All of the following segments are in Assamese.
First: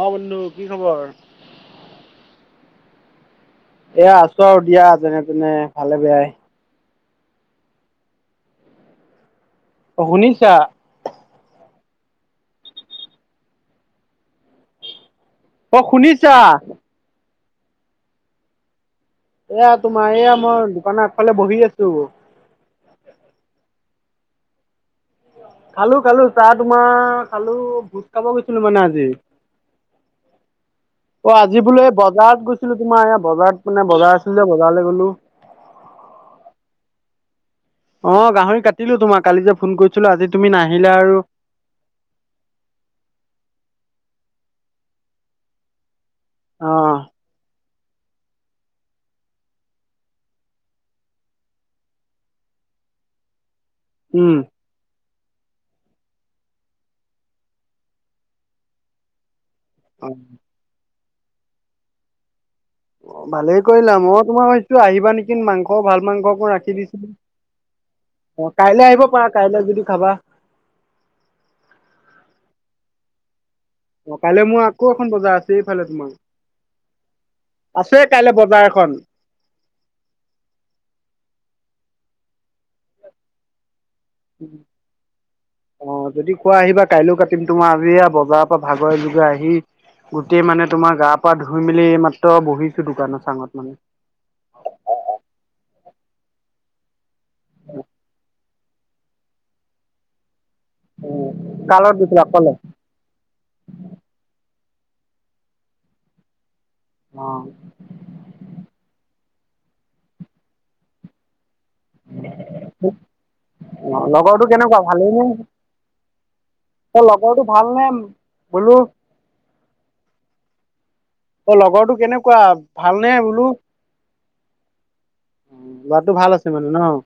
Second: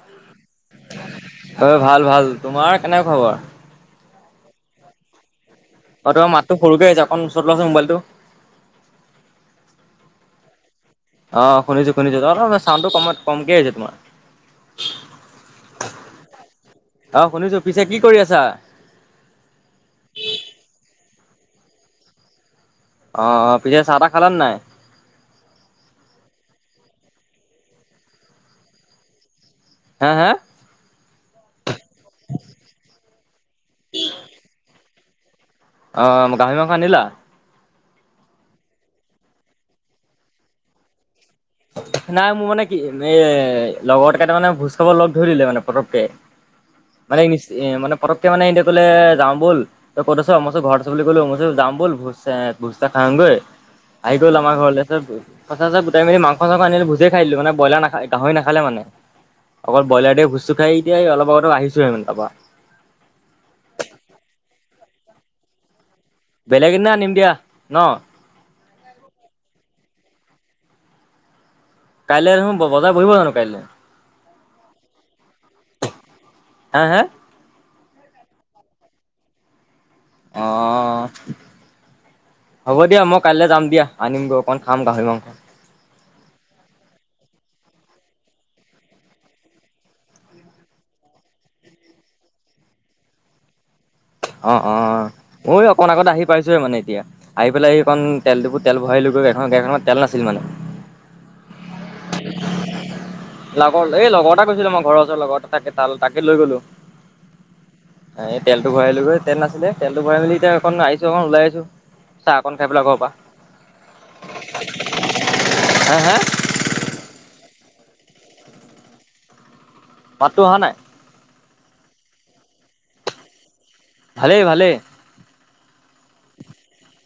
অ', বন্ধু কি খবৰ। অ', ভাল- ভাল তোমাৰ কেনে খবৰ। এ আছো আৰু দিয়া যেনেতেনে। অ', তোমাৰ মাতটো সৰুকে আহিছে অকণ ওচৰত লোৱাছোন মোবাইলটো। অ', শুনিছা। অ', শুনিছো-শুনিছো, অলপমান চাউণ্ডটো কমত কমকে আহিছে তোমাৰ। অ', শুনিছা। অ', শুনিছো পিছে কি কৰি আছা। এয়া তোমাৰ এইয়া মই দোকানৰ আগফালে বহি আছো। অ', পিছে চাহ তাহ খালা নাই। খালো- খালো, চাহ তোমাৰ খালো ভোজ খাব গৈছিলো মানে আজি। হা- হা। অ', আজি বোলো এই বজাৰত গৈছিলো তোমাৰ এ বজাৰত মানে বজাৰ আছিল যে বজাৰলে গ'লো। অ', গাহৰি মাংস আনিলা। অ', গাহৰি কাটিলো তোমাৰ, কালি যে ফোন কৰিছিলো আজি তুমি নাহিলা আৰু। নাই মোৰ মানে কি এ লগৰ কেইটা মানে ভোজ খাব লগ ধৰি দিলে মানে পতককে। অ'। মানে [unintelligible] মানে পটককে মানে ইহঁতে ক'লে যাওঁ ব'ল। তই ক'ত আছ মই কৈছোঁ ঘৰত আছোঁ বুলি ক'লো, [unintelligible] যাওঁ ব'ল ভোজ এ ভুজ এটা খাওঁগৈ। আহি উম। গ'ল আমাৰ ঘৰলে, তাৰপিছত পইচা চইচা গোটাই মেলি মাং [unintelligible] আনিলো ভোজে খাই দিলোঁ মানে ব্ৰইলাৰ নাখায় গাহৰি নাখালে মানে, অকল অ ব্ৰইলাৰ দি ভোজ [unintelligible] এতিয়াই অলপ আগতে আহিছোহে মানে তাৰপৰা। অ', ভালে কৰিলা, মই তোমাৰ ভাবিছো আহিবা নেকি মাংস ভাল মাংস মই বেলেগ ৰাখি এদিনা দিছিলো, আনিম দিয়া ন অ', কাইলে আহিব পাৰা, কাইলে যদি খাবা। কাইলে দেখোন ব বজাৰ বহিব জানো কাইলে। অ, কাইলে মোৰ আকৌ এখন বজাৰ আছে এইফালে তোমাৰ। হা হা আছে কাইলে বজাৰ এখন। অ', হ'ব দিয়া মই কাইলে যাম দিয়া। আনিমগৈ অকণ খাম গাহৰি মাংস। অ, যদি কোৱা আহিবা কাইলৈও কাটিম তোমাৰ, আজি এইয়া বজাৰৰ পা ভাগৰে-জোগৰে আহি গোটেই মানে তোমাৰ গা-পা ধুই মেলি এইমাত্ৰ বহিছো দোকানৰ চাঙত মানে। অ, অ। মইও অকণ আগত আহি পাইছোৱে মানে এতিয়া, আহি পেলাই এই কণ তেলডিপুত তেল ভৰাই দিলোগৈ। গাড়ীখনত-গাড়ীখনত তেল নাছিল মানে। কাৰ লগত গৈছিলা, অকলে? লগৰ এই লগৰ এটা গৈছিলো, মই ঘৰৰ ওচৰৰ লগৰ তাকে তাল তাকে লৈ গ'লো। অ। এ তেলটো ভৰাইলোগৈ, তেল নাছিলে। তেলটো ভৰাই মেলি এতিয়া অকণ আহিছোঁ, অ ওলাই আহিছোঁ। অ, লগৰটো কেনেকুৱা ভালেই নে? হা হা অ, লগৰটো ভাল নে বোলো? মাতটো অহা নাই। অ, লগৰটো কেনেকুৱা, ভালনে বোলো? ভালেই, ভালেই। ল'ৰাটো ভাল আছে মানে ন?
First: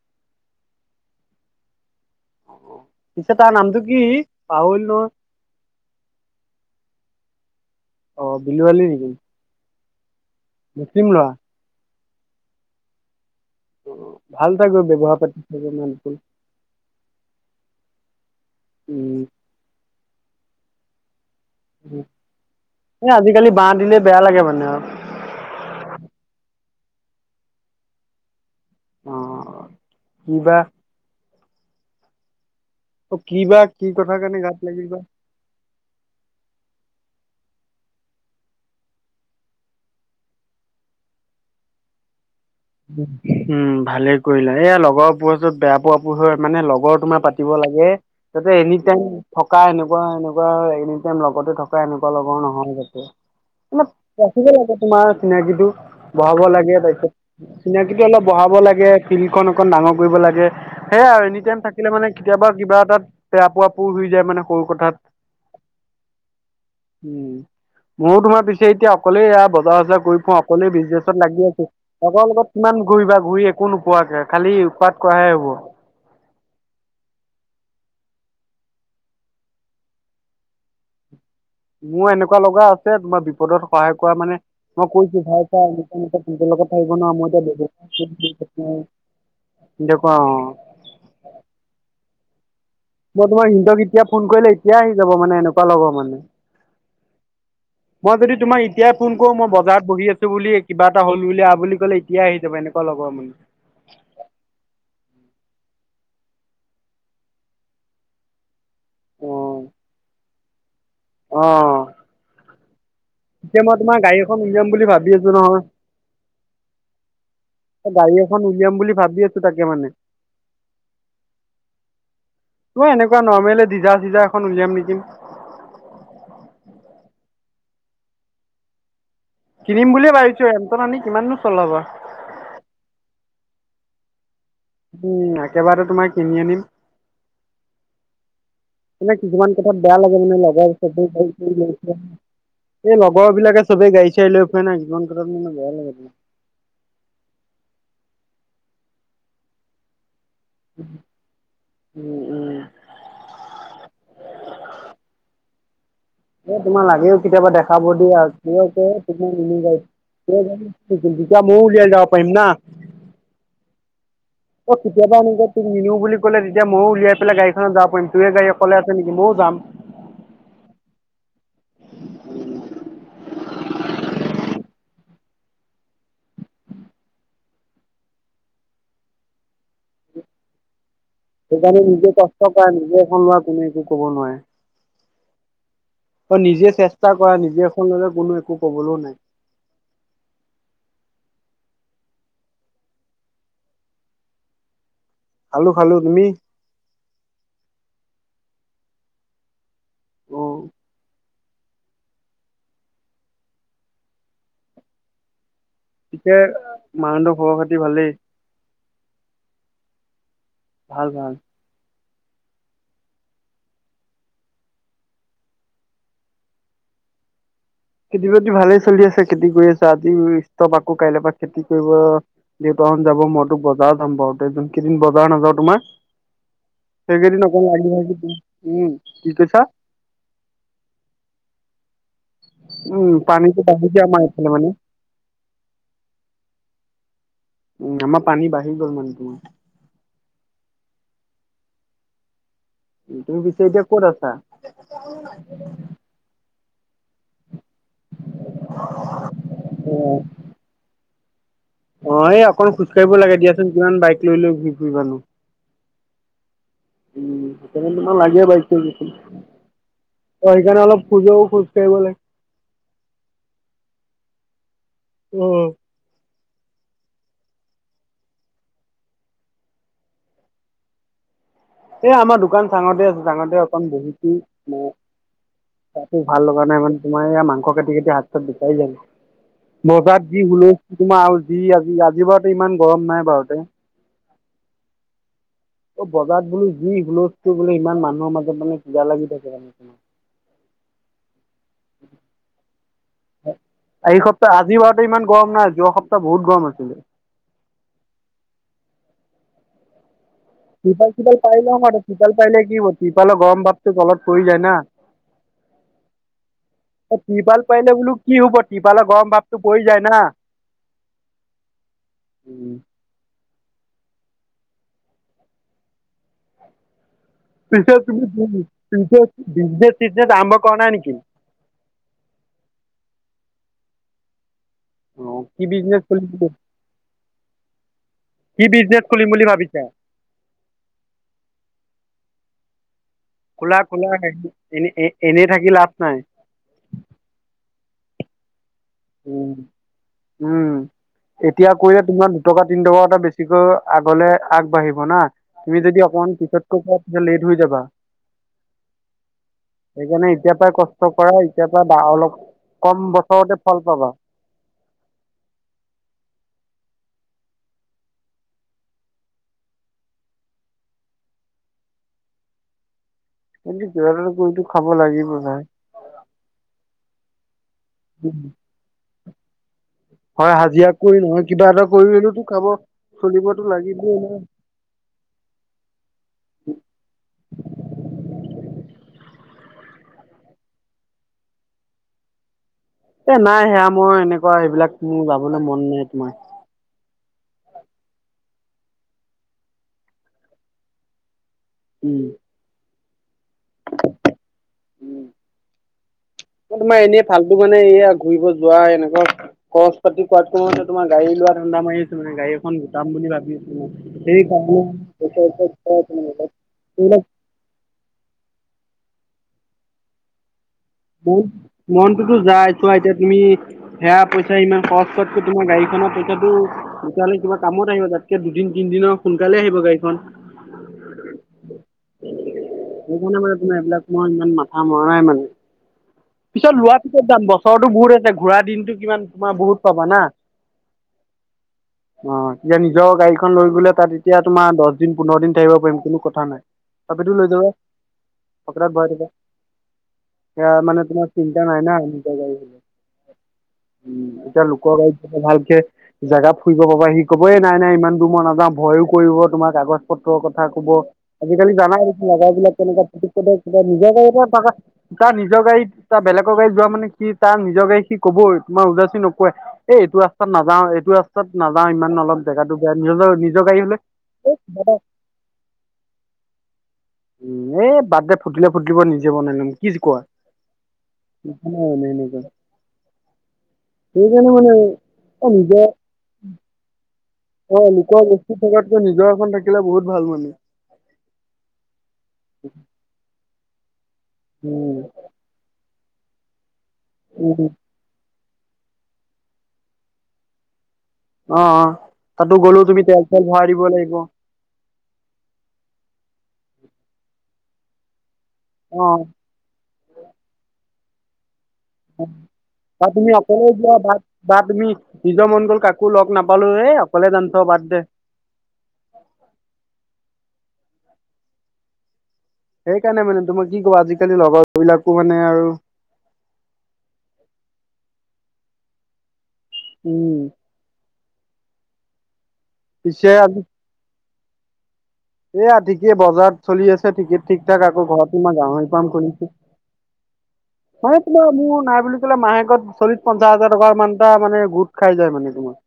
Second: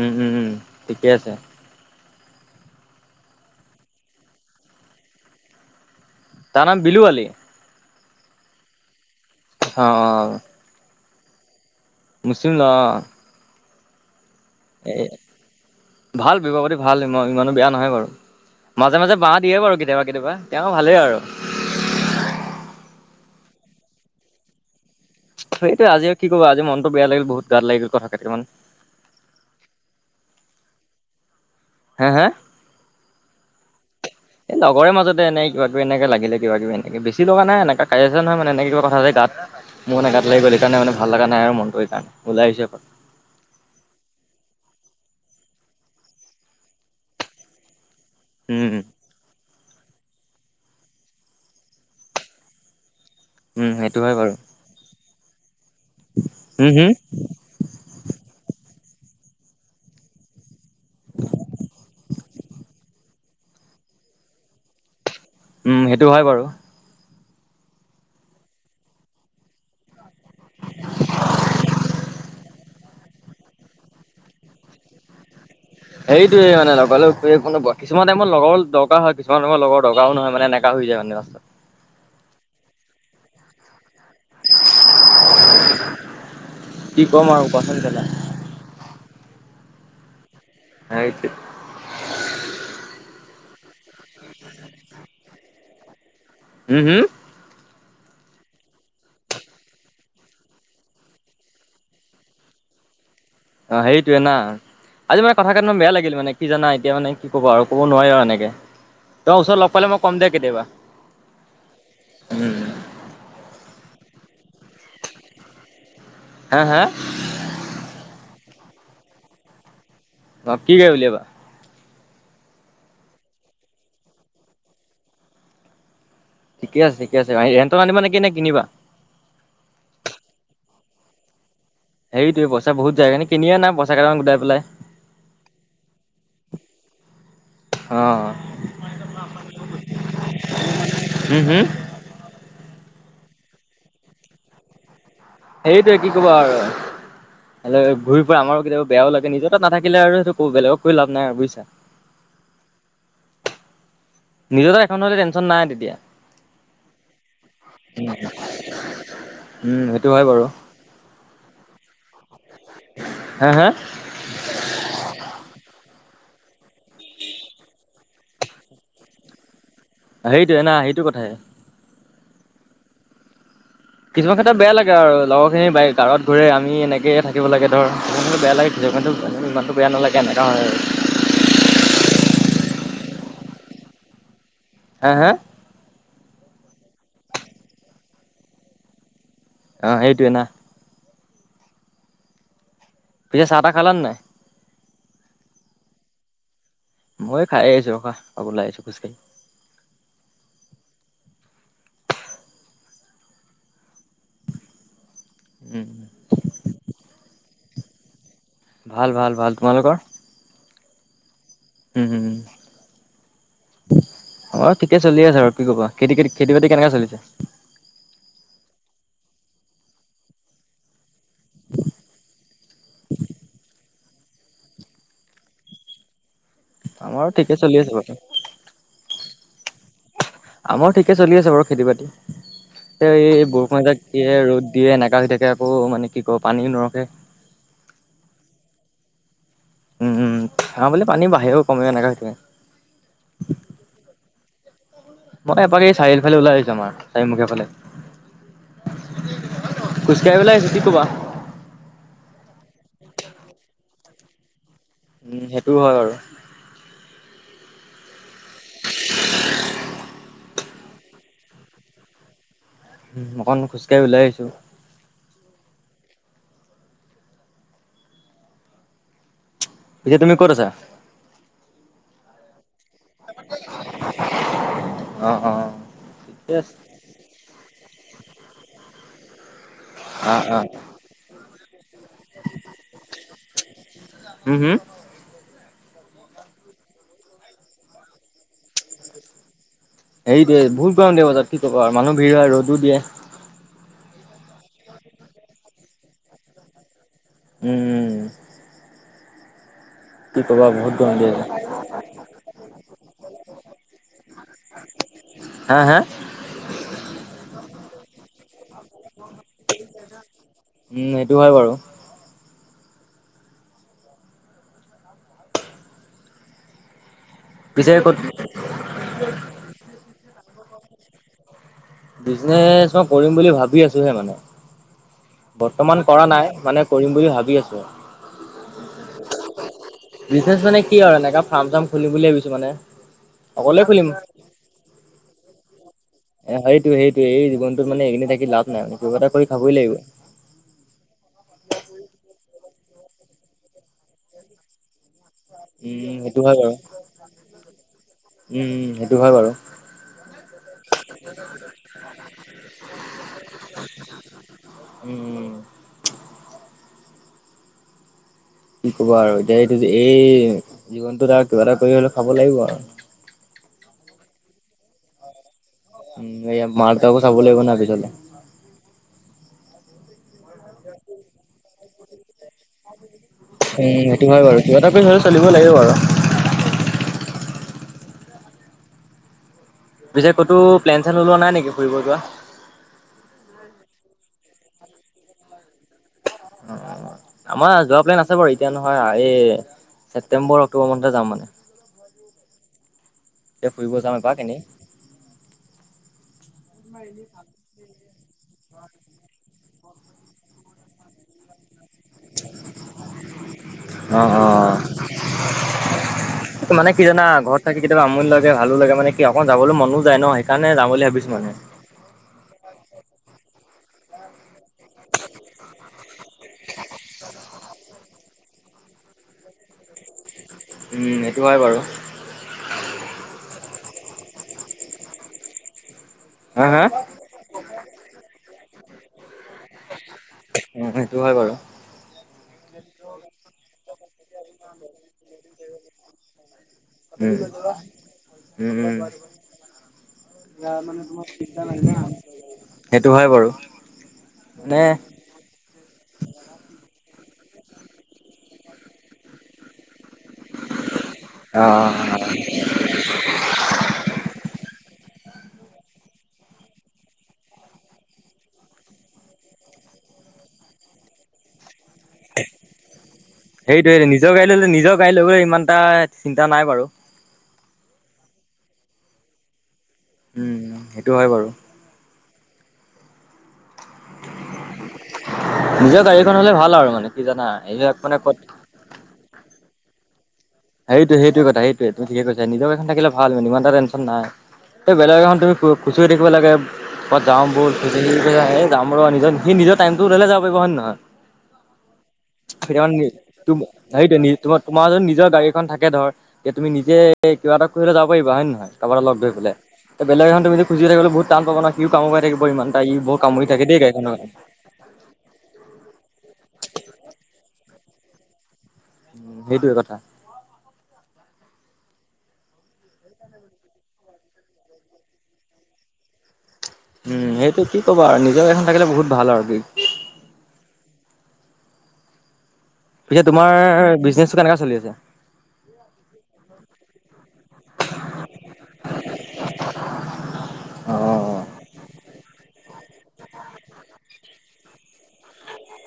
উম-উম-উম, ঠিকে আছে। অ, পিছে তাৰ নামটো কি? পাহৰিলোঁ নহয়। তাৰ নাম বিলু আলী। অ, বিলু আলী নেকি? অ-অ-অ। মুছলিম ল'ৰা। মুছলিম ল'ৰা, অ। অ। ত এ ব্যৱহাৰ পাতি চাগে ভাল ব্যৱহাৰ-পাতি ভাল, ই ইমানো বেয়া নহয় বাৰু। মাজে-মাজে বাঁহ উম দিয়ে বাৰু, কেতিয়াবা- কেতিয়াবা। তেওঁ ভালেই আৰু। এ আজি-কালি বাঁহ দিলে বেয়া লাগে মানে অ। সেইটোৱে, আজি আৰু কি ক'বা, আজি মনটো বেয়া লাগিল বহুত। গাত লাগিল কথা কেটামান। অ, কি বা? হে? হে? অ, কি বা কি কথা কাৰণে গাত লাগিল বা? কিবা-কিবি এনেকে লাগিলে, কিবা-কিবি এনেকে বেছি লগা নাই। এনেকা কাজিয়া-চাজিয়া নহয় মানে এনেকে কিবা কথা এটাতে গাত মোৰ মানে গাত লাগি গ'ল, সেইকাৰণে মানে ভাল লগা নাই আৰু মনটো। এইকাৰণে ওলাই আহিছোঁ অকণ। উম, ভালে কৰিলা। এইয়া লগৰবোৰৰ য'ত বেয়া পোৱা পুই হয়, মানে লগৰ তোমাৰ পাতিব লাগে যাতে উম এনি টাইম থকা এনেকুৱা-এনেকুৱা এনি টাইম লগতে থকা, এনেকুৱা লগৰ নহয় যাতে। উম সেইটো হয় অলপ বাৰু ৰাখিব লাগে তোমাৰ চিনাকিটো, বঢ়াব উম লাগে হম তাৰপিছত চিনাকিটো অলপ বঢ়াব লাগে, ফিল্ডখন অকণ ডাঙৰ কৰিব লাগে। সেইয়াই আৰু এনি টাইম থাকিলে মানে কেতিয়াবা কিবা এটাত বেয়া পোৱা পোই হৈ যায়, মানে সৰু কথাত। উম, সেইটো হয় বাৰু। উম। মইয়ো তোমাৰ পিছে এতিয়া অকলেই এইয়া বজাৰ- চজাৰ কৰি ফুৰাওঁ, অকলেই বিজনেছত লাগি আছো। লগৰ লগত কিমান ঘূৰিবা, ঘূৰি একো নোপোৱা, খালি উৎপাত কৰাহে হ'ব। সেইটোৱে মানে লগৰ লগত ঘূৰি একো নোপোৱা। কিছুমান টাইমত লগৰ দৰকাৰ হয়, কিছুমান টাইমত লগৰ দৰকাৰো নহয়। মানে এনে কা হৈ যায় মানে অ। মোৰ এনেকুৱা লগৰ আছে তোমাৰ বিপদত সহায় কৰা মানে মই কৈছো ভাই চা এনেকুৱা [unintelligible] কি ক'ম লগত আৰু কোৱাচোন কেলা। [unintelligible] দেখুৱা অ। সেইটো মই তোমাৰ সিনতক এতিয়া ফোন কৰিলে এতিয়াই আহি যাব মানে এনেকুৱা লগৰ মানে। উ হু? মই যদি তোমাৰ এতিয়াই ফোন কৰো মই বজাৰত বহি আছো বুলি, কিবা এটা হ'ল বুলি, আহ বুলি ক'লে ইত এতিয়াই আহি যাব, এনেকুৱা লগৰ মানে। অ, সেইটোৱে না। আজি মানে কথা কেটামান বেয়া লাগিল মানে, কি জানা এতিয়া মানে কি ক'বা আৰু ক'ব নোৱাৰি আৰু এনেকে। ত ওচৰত লগ পালে মই কম দে কেতিয়াবা। অ, অ, অ। উম এতিয়া মই তোমাৰ গাড়ী এখন উলিয়াম বুলি ভাবি আছো নহয়। হা? হা? এ গাড়ী এখন উলিয়াম বুলি ভাবি আছো তাকে মানে। অ কি গাড়ী উলিয়াবা? মই এনেকুৱা নৰ্মেলে দিজাৰ চিজাৰ এখন উলিয়াম নেকি। ঠিকে আছে, ঠিকে আছে। গাড়ী ৰেণ্টত আনিবা নেকে নে কিনিবা? কিনিম বুলিয়ে ভাবিছোঁ। ৰেন্টত আনি কিমাননো চলাবা। সেইটোৱে পইচা বহুত যায়। এইকাৰণে কিনি আনা পইচা কেইটামান গোটাই পেলাই। উম একেবাৰতে তোমাৰ কিনি আনিম। অ। মানে কিছুমান কথাত বেয়া লাগে মানে লগৰ হম হম [unintelligible] এই লগৰবিলাকে চবে গাড়ী-চাড়ী লৈ ফুৰে ন একদম। সেইটোৱে কি ক'বা আৰু ঘূৰি ফুৰে আমাৰো কেতিয়াবা বেয়াও লাগে। নিজৰ তাত নাথাকিলে আৰু সেইটো ক' বেলেগক কৈ লাভ নাই আৰু বুইছা। উ-উ। নিজৰ তাত এখন হ'লে টেনচন নাই তেতিয়া। এ তোমাৰ লাগেও কেতিয়াবা দেখাব দিয়ে আৰু উম [unintelligible] সেইটো হয় বাৰু [unintelligible] দুটা মইও উলিয়াই যাব পাৰিম না। হা, হা? অ কেতিয়াবা এনেকে তোক নিনিও বুলি ক'লে তেতিয়া মও উলিয়াই পেলাই গাড়ীখনত যাব পাৰিম, তোৱে গাড়ী অকলে আছে নেকি মও যাম। হেইটোৱে না হেইটো কথাই। কিছুমান ক্ষেত্ৰত বেয়া লাগে আৰু লগৰখিনি বাই কাৰত ঘূৰে। আমি এনেকেয়ে থাকিব লাগে, ধৰ [unintelligible] বেয়া লাগে। জেগাটো ইমানটো বেয়া নালাগে এনেকুৱা হয় আৰু। সেইকাৰণে নিজে কষ্ট কৰা, নিজে এখন লোৱা। কোনে একো ক'ব নোৱাৰে। হা, হা? অ নিজে চেষ্টা কৰা। নিজে এখন ল'লে কোনো একো ক'বলো নাই। অ সেইটোৱে না। পিছে চাহ-তাহ খালা নাই? খালো, খালো। তুমি? মই এই খাই আহিছো ৰখা, অকন ওলাই আহিছো খোজ কাঢ়ি। অ। উম। তে মাহঁতৰ খবৰ-খাতি ভালেই? ভাল, ভাল, ভাল। তোমালোকৰ? ভাল, ভাল। উম, উম, উম। অ ঠিকে চলি আছে আৰু কি ক'বা। খেতি খেতি খেতি-বাতি কেনেকা চলিছে? খেতি-বাতি ভালে চলি আছে। খেতি কৰি আছো, আজি ইষ্টপ আকৌ কাইলৈ পা খেতি কৰিব। দেউতাহঁত যাব। মইটো বজাৰ যাম। [unintelligible] কেইদিন বজাৰ নাযাওঁ, তোমাৰ? আমাৰো সেইকেইদিন ঠিকে অকন চলি আছে বাৰু লাগি-ভাগি দিম। উম কি কৈছা? আমাৰো ঠিকে চলি আছে বাৰু খেতি-বাতি। এ উম এই পানীটো বৰষুণ বাঢ়িছে এজাক আমাৰ দিয়ে, এইফালে মানে ৰ'দ দিয়ে এনেকা হৈ থাকে আকৌ মানে কি ক পানীও নৰখে। উম আমাৰ পানী বাঢ়ি গল মানে তোমাৰ। উ, উ আমাৰ ফালে পানী বাঢ়েও, কমেও এনেকা হৈ থাকে। তু-তুমি পিছে এতিয়া ক'ত আছা? মই এপাক এই চাৰিআলি ফালে ওলাই আহিছো, আমাৰ চাৰিমুখীয়া ফালে। অ খোজকাঢ়িবলে আহিছো কি ক'বা। অ, এই অকন খোজকাঢ়িব লাগে দিয়াচোন। কিমান বাইক লৈ লৈ ঘূৰি ফুৰিবানো। উম সেইটো হয় বাৰু উম, সেইকাৰণে তোমাক লাগে বাইক-চাইক এখন। অ' সেইকাৰণে অলপ খোজোও খোজ কাঢ়িব লাগে। উম, অকন খোজকাঢ়ি ওলাই আহিছো। অ। এতিয়া তুমি ক'ত আছা? এ আমাৰ দোক দোকানখনতে আছো, চাঙতে অকন বহিছো। তোমাৰ অ অ গাতো ভাল ঠিকে লগা আছে নাই ইমান। তোমাৰ এইয়া মাংস কাটি কাটি হাত-চাত বিষাই যায়। বজাৰত অ যি অ হুলস্থূল তোমাৰ আৰু যি আজি আজি বাৰুতে ইমান গৰম নাই বাৰুতে। উ হু? অ' বজাৰত বোলো যি হুলস্থূল বোলে, ইমান মানুহৰ মাজত মানে কিবা লাগি যায় [unintelligible] এইটোৱে, বহুত গৰম দিয়ে বজাৰত কি ক'বা আৰু মানুহ ভিৰ হয়, ৰ'দো দিয়ে। এই সপ্তাহ আজি বাৰুতে ইমান গৰম নাই। যোৱা সপ্তাহ বহুত গৰম আছিলে। উম-উম। ক'বা বহুত গৰম দিয়ে ত্ৰিপাল-শ্ৰিপাল পাৰি লোৱা হয়। তা ত্ৰিপাল পাৰিলে কি হ'ব? ত্ৰিপালৰ গৰম ভাৱটো তলত পৰি যায় না। হা হা? এ ত্ৰিপাল পাৰিলে বোলো কি হ'ব ত্ৰিপালৰ গৰম ভাৱটো পৰি যায় না। উম, এইটো হয় বাৰু। উম। পিছে ক'ত তাৰপিছত তুমি [unintelligible] বিজনেচ-চিজনেছ আৰম্ভ কৰা নাই নেকি? বিজনেচ মই কৰিম বুলি ভাবি আছোহে মানে। অ' কি বৰ্তমান বিজনেচ কৰা খুলিম নাই, বুলি মানে কৰিম বুলি ভাবি আছো কি বিজনেচ খুলিম আৰু। বুলি ভাবিছা? বিজনেছ মানে কি আৰু এনেকা ফাৰ্ম-চাৰ্ম খুলিম বুলি ভাবিছো মানে। খোলা অকলে খুলিম। খোলা, [unintelligible] এনে এ এনেই থাকি লাভ নাই। এ সেইটোৱে সেইটোৱে। এই জীৱনটোত মানে এনেই থাকি লাভ নাই। কিবা এটা উম। কৰি খাবই লাগিব। উম। এতিয়া কৰিলে তোমাৰ দুটকা, তিন টকা এটা বেছিকৈ আগলে আগবাঢ়িব না। তুমি যদি উম অকমান সেইটো হয় বাৰু পিছতকৈ কৰা তেতিয়া লেট হৈ যাবা। উম সেইটো হয় বাৰু। সেইকাৰণে এতিয়া পাই কষ্ট কৰা। এতিয়া পা বা অলপ কম বছৰতে ফল পাবা। উম, উম, উম। কি ক'বা আৰু এতিয়া এইটো এই জীৱনটোত আৰু কিবা এটা কৰি হ'লে খাব লাগিব আৰু। কিন্তু কিবা এটাটো কৰি খাব লাগিবই ভাই। উম, এয়া মা- দেতাকো চাব লাগিব না পিছলে। উম। হয় হাজিৰা কৰি নহয় কিবা এটা কৰি হলেওটো খাব, চলিব উম, সেইটো হয় বাৰু। কিবা এটা কৰি হ'লেও চলিব লাগিব আৰু। পিছে ক'তো প্লেন-শ্লেন ওলোৱা নাই নেকি ফুৰিব যোৱা? এ, নাই সেয়া মই এনেকুৱা সেইবিলাক মোৰ যাবলে মন নাই তোমাৰ। অ, অ, অ। আমাৰ যোৱা প্লেন আছে বাৰু। এতিয়া নহয় আ এই ছেপ্টেম্বৰ, অক্টোবৰ মানতহে যাম মানে। উম। তে ফুৰিব যাম এপাক এনেই। উম। তোমাৰ এনেই ফাল্টু মানে এইয়া ঘূৰিব যোৱা এনেকুৱা কৰছ পাতি কৰাতকে মানে তোমাৰ গাড়ী লোৱা ধান্দা মাৰি আছো মানে গাড়ী এখন গোটাম বুলি ভাবি আছো। [unintelligible] অ [unintelligible] সেইকাৰণে [unintelligible] এইবিলাক তাকে কেতিয়াবা আমনি লাগে, ভালো লাগে। মানে কি আও অকণ যাবলে মনো যায় ন। সেইকাৰণে যাবলে [unintelligible] মনটোতো যায়। চোৱা এতিয়া তুমি সেয়া পইচা ইমান খৰচ কৰাতকৈ তোমাৰ গাড়ীখনৰ পইচাটো তেতিয়াহ'লে কিবা কামত আহিব। তাতকে দুদিন তিনদিনৰ সোনকালে আহিব গাড়ীখন। উম এইটো হয় বাৰু। সেইকাৰণে মানে তোমাৰ এইবিলাক মই ইমান মাথা মৰা নাই মানে। হা পিছত হা লোৱা ক'ত যাম বছৰটো বহুত আছে। ঘূৰা দিনটো কিমান তোমাৰ বহুত পাবা না। উম, সেইটো হয় বাৰু। অ, এতিয়া নিজৰ গাড়ীখন লৈ গ'লে তাত এতিয়া তোমাৰ দছ দিন, পোন্ধৰ দিন থাকিব পাৰিম কোনো কথা নাই। তথাপিতো উম। লৈ যাবা [unintelligible] [unintelligible] উম ভৰাই দিলে সেইয়া মানে তোমাৰ চিন্তা নাই ন নিজৰ গাড়ী। সেইটো হয় বাৰু উম, এতিয়া মানে লোক গাড়ীত ভালকে জেগা ফুৰিব পাবা। সি ক'ব এ নাই নাই ইমান দূৰ মই নাযাওঁ। ভয়ো কৰিব। তোমাক আগত পত্ৰৰ কথা ক'ব। অ আজি-কালি জানাই [unintelligible] লগৰবিলাক কেনেকুৱা [unintelligible] নিজৰ গাড়ী [unintelligible] তাৰ নিজৰ গাড়ীত তাৰ বেলেগৰ গাড়ীত যোৱা মানে কি তাৰ নিজৰ গাড়ী সি ক'বই তোমাৰ উগজাচি নকয়। এ এইটো ৰাস্তাত নাযাও, এইটো ৰাস্তাত নাযাও। ইমান ন [unintelligible] জেগাটো বেয়া নিজৰ নিজৰ নিজৰ গাড়ী হ'লে এ [unintelligible] লৌৰে ইমান টা চিন্তা নাই বাৰু। এ বাদ দে ফুটিলে ফুটিব। নিজে বনাই লম কিচ কোৱা। উম সেইটো হয় বাৰু অ এনেই এনেকুৱা। [unintelligible] নিজৰ গাড়ীখন হ'লে ভাল আৰু মানে কি জানা এই যে এইখন [unintelligible] থকাতকৈ নিজৰ এখন থাকিলে বহুত ভাল মানে। সেইটোৱে সেইটো কথা। সেইটোৱে তুমি ঠিকে কৈছা। নিজৰ গাড়ীখন থাকিলে ভাল মানে ইমান এটা টেনচন নাই। এ উম বেলেগ এখন তুমি খু-খুচৰি থাকিব লাগে। ক'বাত যাওঁ বল [unintelligible] সেই যাম ৰহ নিজ সি নিজৰ টাইম ওললে যাব পাৰিব হয় নে নহয়? অ', অ', তাতো গ'লোও তুমি তেল চেল ভৰাই দিব লাগিব। তোমাৰ-তোমাৰ যদি নিজৰ গাড়ীখন থাকে ধৰ, এতিয়া তুমি নিজে কিবা এটা কৰিলৈ যাব পাৰিবা হয় নে নহয়? কাৰোবাৰ অ লগত গৈ। তে পেলাই বলেগ এখন তুমি খুজি থাকিলে বহু টান পাব ন ইও কামোৰ পাই থাকিব ইমান টা ই বা বৰ তুমি কামৰি থাকে অকলে দেই যোৱা গাড়ীখনৰ বা কাৰণে। বা তুমি নিজৰ মন গ'ল কাকো লগ নাপালোঁ এই অকলে জাম থ বাদ দে। উম সেইটোয়ে কথা। সেইকাৰণে মানে তোমাৰ কি কবা আজিকালি লগৰ বিলাকো মানে আৰু উম, সেইটো কি কবা আৰু নিজৰ গড়ী এখন থাকিলে বহুত ভাল আৰু [unintelligible] উম। পিছে তোমাৰ বিজনেচটো কেনেকা চলি আছে? এয়া ঠিকে বজাৰত চলি আছে ঠিকে ঠিক ঠাক আকৌ ঘৰতো মই গাহৰি ফাৰ্ম খুলিছোঁ। [unintelligible] মানে তোমাৰ মোৰ নাই বুলি ক'লে মাহেকত চল্লিশ পঞ্চাশ হাজাৰ টকা ইমান এটা মানে গোট খাই যায় মানে তোমাৰ।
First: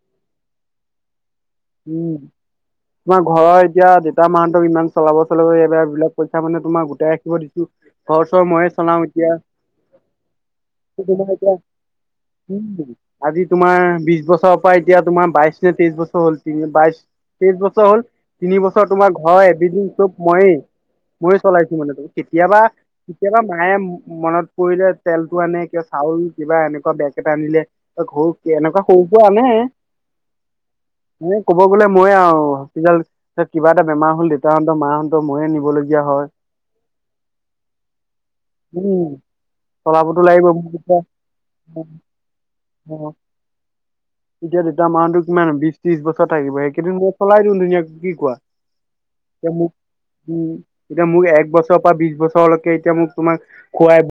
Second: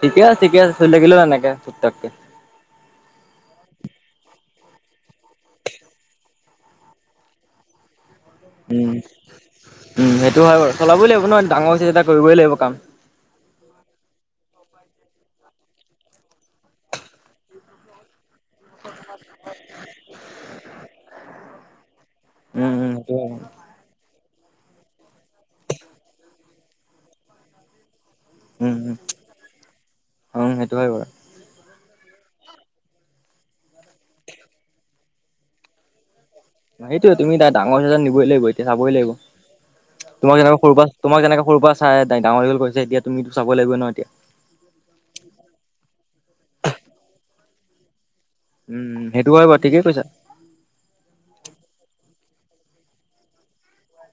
ঠিকে আছে ঠিকে আছে চলি থাকিলে হ'ল এনেকে। চুপ থাককে। উম। তোমাৰ ঘৰৰ এতিয়া দেতা মাহতক ইমান চলাব-চলাব এইবাৰ এইবিলাক পইচা মানে তোমাৰ গোটাই ৰাখিব দিছোঁ। ঘৰ চৰ ময়ে উম চলাওঁ এতিয়া। উম সেইটো হয় বাৰু, চলাবই লাগিব তোমাৰ ন? এতিয়া ডাঙৰ হৈছে যেতিয়া কৰিবই লাগিব কাম। উম আজি তোমাৰ বিশ বছৰৰ পৰা এতিয়া তোমাৰ বাইশ নে তেইশ বছৰ হল। তিনি বাইশ তেইশ বছৰ হল তিনি বছৰ তোমাৰ ঘৰৰ এভৃথিং চব মইয়ে। মইয় চলাইছোঁ মানে তো উম উম সেইটো হয় কেতিয়াবা-কেতিয়াবা মায়ে মনত পৰিলে তেলতটো আনে কা চাউল কিবা এনেকুৱা বেগ এটা আনিলে, ঘৰু উম এনেকুৱা সৰু সুৰা আনে। উম সেইটো হয় বাৰু। মানে ক'ব গ'লে মই আৰু হস্পিটেল ত কিবা এটা বেমাৰ হল দেউতাহঁত মাহঁত ময়ে নিবলগীয়া হয়। সেইটোয়ে তুমি এতিয়া ডাঙৰ হৈছা নিবই লাগিব এতিয়া চাবই লাগিব। উম, চলাবতো তোমাক লাগিব যেনেকে মোক সৰুৰ পৰা এতিয়া তোমাক যেনেকা সৰুৰ পৰা অ', চাই ডাঙৰ দীঘল কৰিছে এতিয়া অ, তুমি তু চাবই লাগিব ন এতিয়া? এতিয়া দেতা মা হঁতে কিমান বিশ ত্ৰিশ বছৰ থাকিব, সেইকেইদিন মই চলাই দিওঁ ধুনীয়াকৈ কি কোৱা? উম, সেইটো হয় এতিয়া বাৰু মোক ঠিকেই কৈছা। উম, এতিয়া মোক এক বছৰৰ পৰা বিশ বছৰলৈকে এতিয়া মোক তোমাক খোৱাই